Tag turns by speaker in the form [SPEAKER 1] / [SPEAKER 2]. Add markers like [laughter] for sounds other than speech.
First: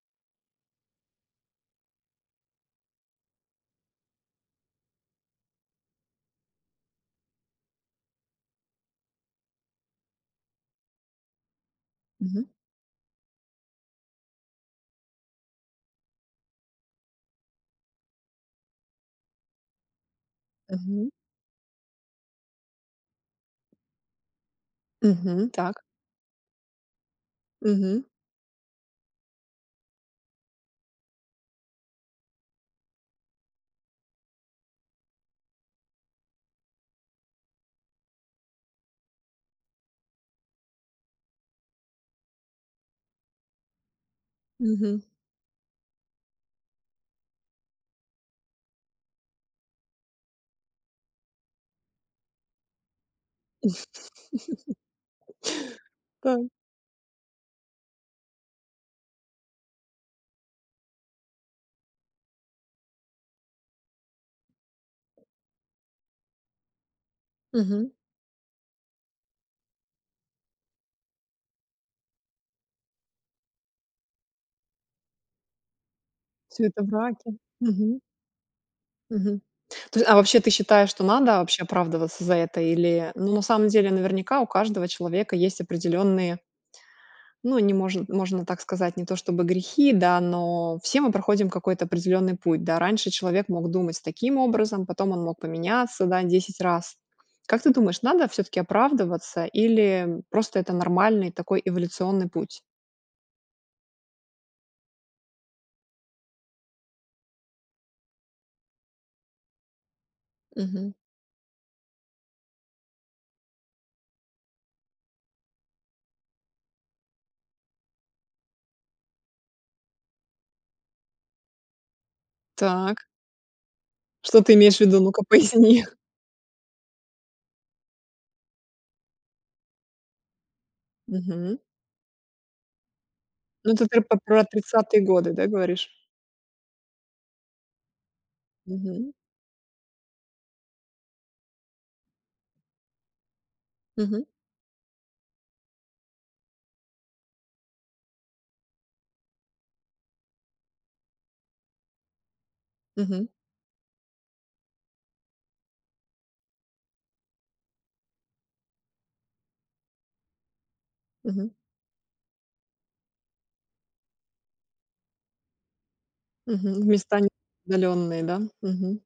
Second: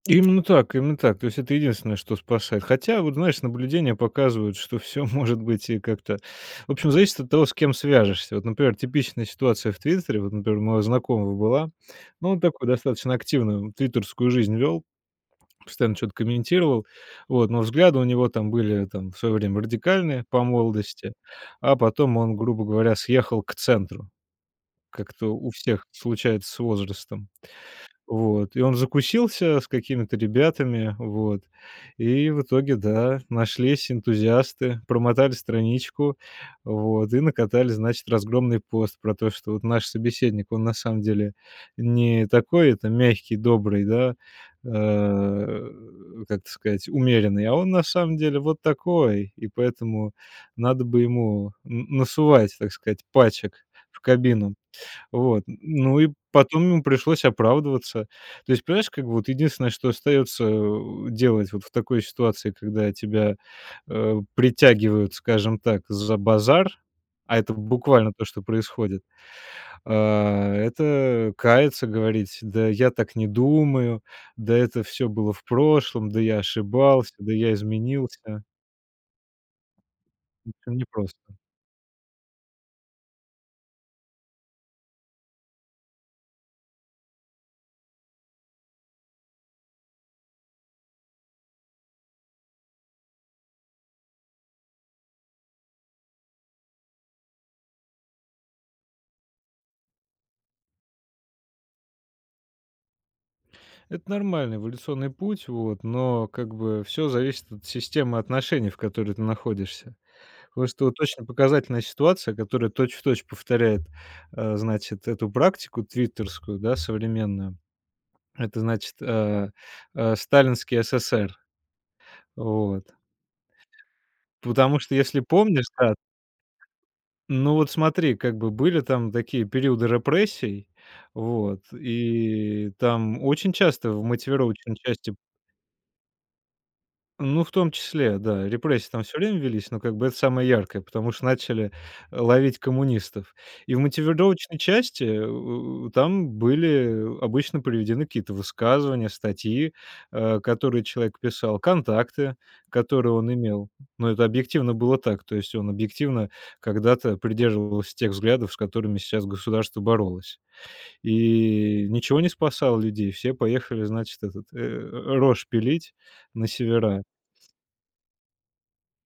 [SPEAKER 1] Именно так, именно так. То есть это единственное, что спасает. Хотя, вот, знаешь, наблюдения показывают, что всё может быть и как-то. В общем, зависит от того, с кем свяжешься. Вот, например, типичная ситуация в "Твиттере". Вот, например, у моего знакомого была. Ну, он
[SPEAKER 2] Мгм.
[SPEAKER 1] такую достаточно активную твиттерскую жизнь вёл. Постоянно чё-то комментировал. Вот. Но взгляды у него там были там в своё время радикальные по
[SPEAKER 2] Мгм.
[SPEAKER 1] молодости, а потом он, грубо говоря, съехал к центру. Как-то
[SPEAKER 2] Мгм,
[SPEAKER 1] у
[SPEAKER 2] так.
[SPEAKER 1] всех случается с возрастом.
[SPEAKER 2] Мгм.
[SPEAKER 1] Вот, и он закусился с какими-то ребятами, вот, и в итоге, да, нашлись энтузиасты, промотали страничку, вот, и накатали, значит, разгромный пост про то, что вот наш собеседник, он на самом деле не такой, это, мягкий, добрый, да, э,
[SPEAKER 2] Мгм.
[SPEAKER 1] о, как это сказать, умеренный, а он на самом деле вот такой, и поэтому надо бы ему н насовать, так сказать, пачек в кабину.
[SPEAKER 2] [laughs]
[SPEAKER 1] Вот, н ну и
[SPEAKER 2] Та.
[SPEAKER 1] потом ему пришлось оправдываться. То есть, понимаешь, как бы вот единственное, что остается, э, у делать вот в такой ситуации, когда тебя, э, притягивают, скажем так, за базар, а это в
[SPEAKER 2] Мгм.
[SPEAKER 1] буквально то, что происходит, а, это каяться, говорить: "Да я так не думаю, да это всё было в прошлом, да я
[SPEAKER 2] Всё это
[SPEAKER 1] ошибался,
[SPEAKER 2] враки.
[SPEAKER 1] да я
[SPEAKER 2] Мгм.
[SPEAKER 1] изменился".
[SPEAKER 2] Мгм. То есть, а вообще, ты
[SPEAKER 1] Причём не
[SPEAKER 2] считаешь, что
[SPEAKER 1] непросто.
[SPEAKER 2] надо вообще оправдываться за это? Или, ну, на самом деле, наверняка, у каждого человека есть определённые Ну, не можн можно так сказать, не то чтобы грехи, да, но все мы проходим какой-то определённый путь, да? Раньше человек мог думать таким образом, потом он мог поменяться, да, 10 раз. Как ты думаешь, надо всё-таки оправдываться или, м, просто это нормальный такой эволюционный путь?
[SPEAKER 1] Это нормальный эволюционный путь, вот, но, как бы, всё зависит от системы отношений, в которой ты находишься. Просто
[SPEAKER 2] Мгм.
[SPEAKER 1] вот очень показательная ситуация, которая точь-в-точь повторяет, э, значит, эту практику твиттерскую, да, современную. Это, значит, э, э, сталинский СССР. Вот.
[SPEAKER 2] Так. Что ты имеешь
[SPEAKER 1] Потому
[SPEAKER 2] в
[SPEAKER 1] что,
[SPEAKER 2] виду?
[SPEAKER 1] если
[SPEAKER 2] Ну-ка,
[SPEAKER 1] помнишь,
[SPEAKER 2] поясни.
[SPEAKER 1] та Ну, вот смотри, как бы были там такие периоды репрессий,
[SPEAKER 2] Мгм.
[SPEAKER 1] вот, и там очень
[SPEAKER 2] Ну, это
[SPEAKER 1] часто
[SPEAKER 2] р
[SPEAKER 1] в
[SPEAKER 2] по про
[SPEAKER 1] мотивировочной
[SPEAKER 2] 30
[SPEAKER 1] части
[SPEAKER 2] годы, да, говоришь?
[SPEAKER 1] Ну, в том числе, да, репрессии там
[SPEAKER 2] Мгм.
[SPEAKER 1] всё время велись, но как бы это самое яркое, потому что начали, э, ловить коммунистов. И в
[SPEAKER 2] Мгм.
[SPEAKER 1] мотивировочной части, э, там были, э, обычно приведены какие-то высказывания, статьи, э, которые человек писал, контакты, которые
[SPEAKER 2] Мгм.
[SPEAKER 1] он имел. Но это объективно было так. То есть он объективно когда-то придерживался тех взглядов, с которыми щас государство боролось.
[SPEAKER 2] Мгм.
[SPEAKER 1] И ничего не спасало людей, все поехали, значит, этот э рожь пилить на
[SPEAKER 2] Мгм.
[SPEAKER 1] севера.
[SPEAKER 2] Места не удалённые, да? Мгм.